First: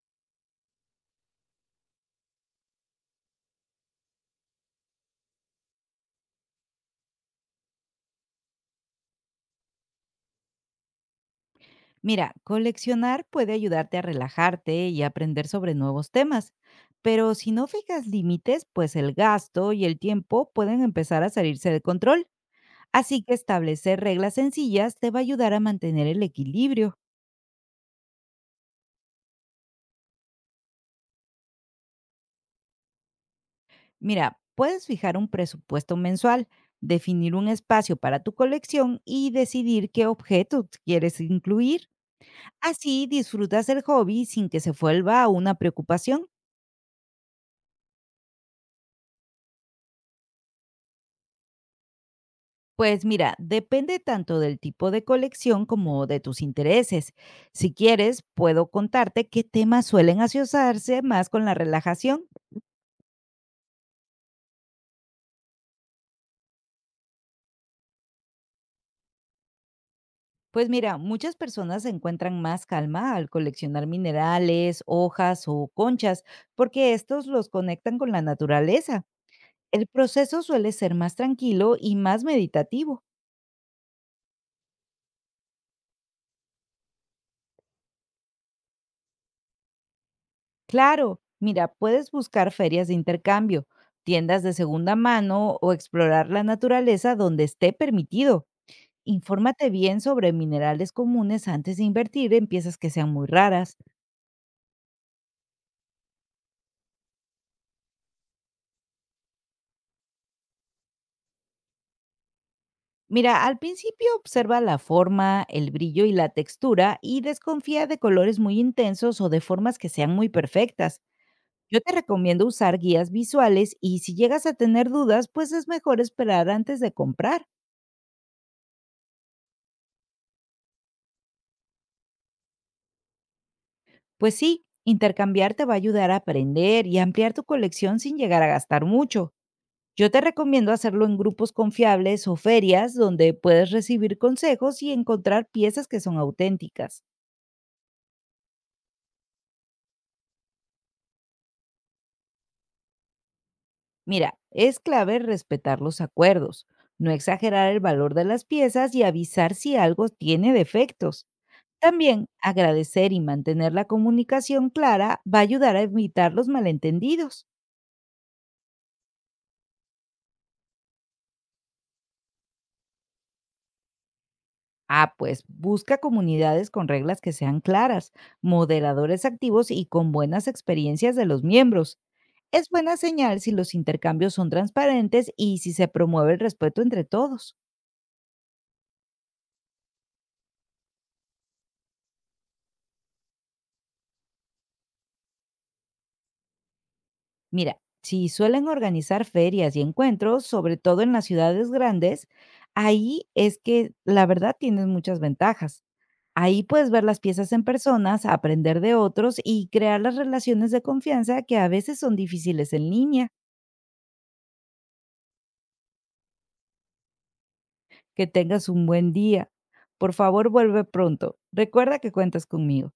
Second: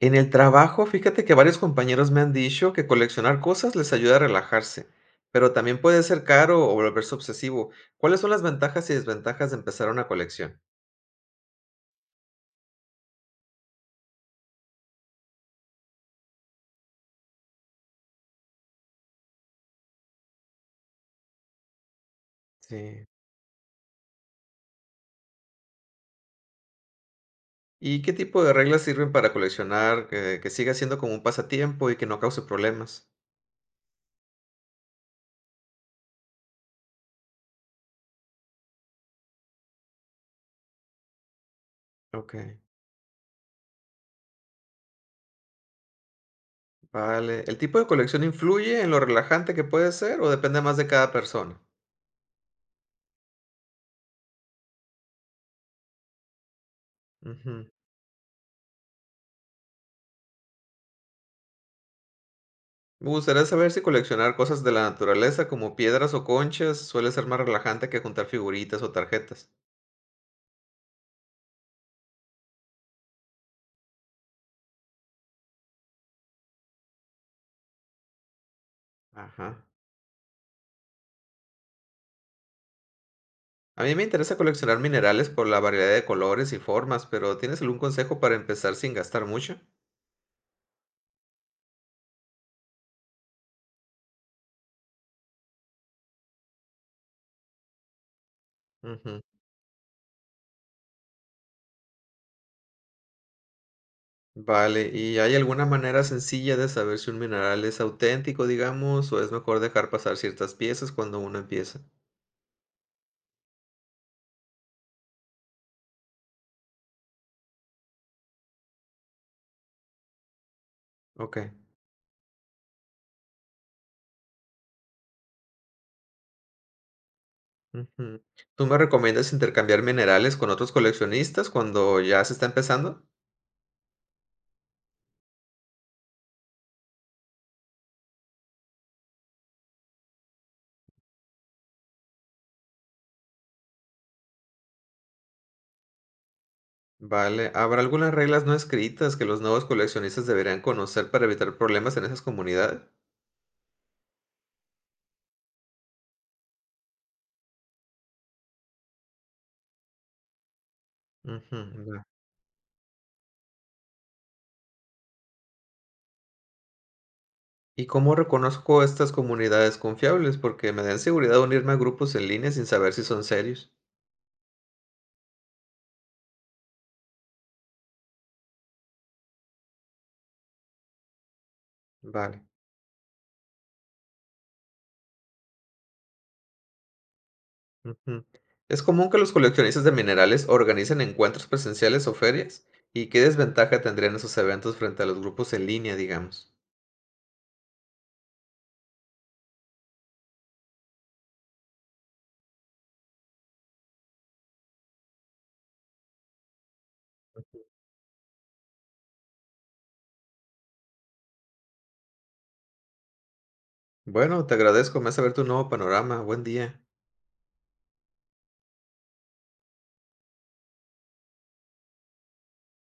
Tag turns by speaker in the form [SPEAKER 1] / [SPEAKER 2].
[SPEAKER 1] En el trabajo, fíjate que varios compañeros me han dicho que coleccionar cosas les ayuda a relajarse, pero también puede ser caro o volverse obsesivo. ¿Cuáles son las ventajas y desventajas de empezar una colección?
[SPEAKER 2] Mira, coleccionar puede ayudarte a relajarte y aprender sobre nuevos temas, pero si no fijas límites, pues el gasto y el tiempo pueden empezar a salirse de control.
[SPEAKER 1] Sí.
[SPEAKER 2] Así que establecer reglas sencillas te va a ayudar a mantener el equilibrio.
[SPEAKER 1] ¿Y qué tipo de reglas sirven para coleccionar que siga siendo como un pasatiempo y que no cause problemas?
[SPEAKER 2] Mira, puedes fijar un presupuesto mensual, definir un espacio para tu colección y decidir qué objetos quieres incluir.
[SPEAKER 1] Ok.
[SPEAKER 2] Así disfrutas el hobby sin que se vuelva una preocupación.
[SPEAKER 1] Vale, ¿el tipo de colección influye en lo relajante que puede ser o depende más de cada persona?
[SPEAKER 2] Pues mira, depende tanto del tipo de colección como de tus intereses.
[SPEAKER 1] Ujú.
[SPEAKER 2] Si quieres, puedo contarte qué temas suelen asociarse más con la relajación.
[SPEAKER 1] Me gustaría saber si coleccionar cosas de la naturaleza como piedras o conchas suele ser más relajante que juntar figuritas o tarjetas.
[SPEAKER 2] Pues mira, muchas personas encuentran más calma al coleccionar minerales, hojas o conchas, porque estos los conectan con la naturaleza.
[SPEAKER 1] Ajá.
[SPEAKER 2] El proceso suele ser más tranquilo y más meditativo.
[SPEAKER 1] A mí me interesa coleccionar minerales por la variedad de colores y formas, pero ¿tienes algún consejo para empezar sin gastar mucho?
[SPEAKER 2] Claro, mira, puedes buscar ferias de intercambio, tiendas de segunda mano o explorar la naturaleza donde esté permitido.
[SPEAKER 1] Ujú.
[SPEAKER 2] Infórmate bien sobre minerales comunes antes de invertir en piezas que sean muy raras.
[SPEAKER 1] Vale, ¿y hay alguna manera sencilla de saber si un mineral es auténtico, digamos, o es mejor dejar pasar ciertas piezas cuando uno empieza?
[SPEAKER 2] Mira, al principio observa la forma, el brillo y la textura y desconfía de colores muy intensos o de formas que sean muy perfectas.
[SPEAKER 1] Ok.
[SPEAKER 2] Yo te recomiendo usar guías visuales y si llegas a tener dudas, pues es mejor esperar antes de comprar.
[SPEAKER 1] Ujú. ¿Tú me recomiendas intercambiar minerales con otros coleccionistas cuando ya se está empezando?
[SPEAKER 2] Pues sí, intercambiar te va a ayudar a aprender y ampliar tu colección sin llegar a gastar mucho. Yo te recomiendo hacerlo en grupos confiables o ferias donde puedes recibir consejos y encontrar piezas que son auténticas.
[SPEAKER 1] Vale, ¿habrá algunas reglas no escritas que los nuevos coleccionistas deberían conocer para evitar problemas en esas comunidades?
[SPEAKER 2] Mira, es clave respetar los acuerdos, no exagerar el valor de las piezas y avisar si algo tiene defectos.
[SPEAKER 1] Ujú, ya.
[SPEAKER 2] También agradecer y mantener la comunicación clara va a ayudar a evitar los malentendidos.
[SPEAKER 1] ¿Y cómo reconozco estas comunidades confiables? Porque me dan seguridad unirme a grupos en línea sin saber si son serios.
[SPEAKER 2] Ah, pues busca comunidades con reglas que sean claras, moderadores activos y con buenas experiencias de los miembros.
[SPEAKER 1] Vale.
[SPEAKER 2] Es buena señal si los intercambios son transparentes y si se promueve el respeto entre todos.
[SPEAKER 1] Ujú. ¿Es común que los coleccionistas de minerales organicen encuentros presenciales o ferias? ¿Y qué desventaja tendrían esos eventos frente a los grupos en línea, digamos?
[SPEAKER 2] Mira, si suelen organizar ferias y encuentros, sobre todo en las ciudades grandes, ahí es que la verdad tienes muchas ventajas. Ahí puedes ver las piezas en personas, aprender de otros y crear las relaciones de confianza que a veces son difíciles en línea.
[SPEAKER 1] Bueno, te agradezco, me hace ver tu nuevo panorama. Buen día.
[SPEAKER 2] Que tengas un buen día. Por favor, vuelve pronto. Recuerda que cuentas conmigo.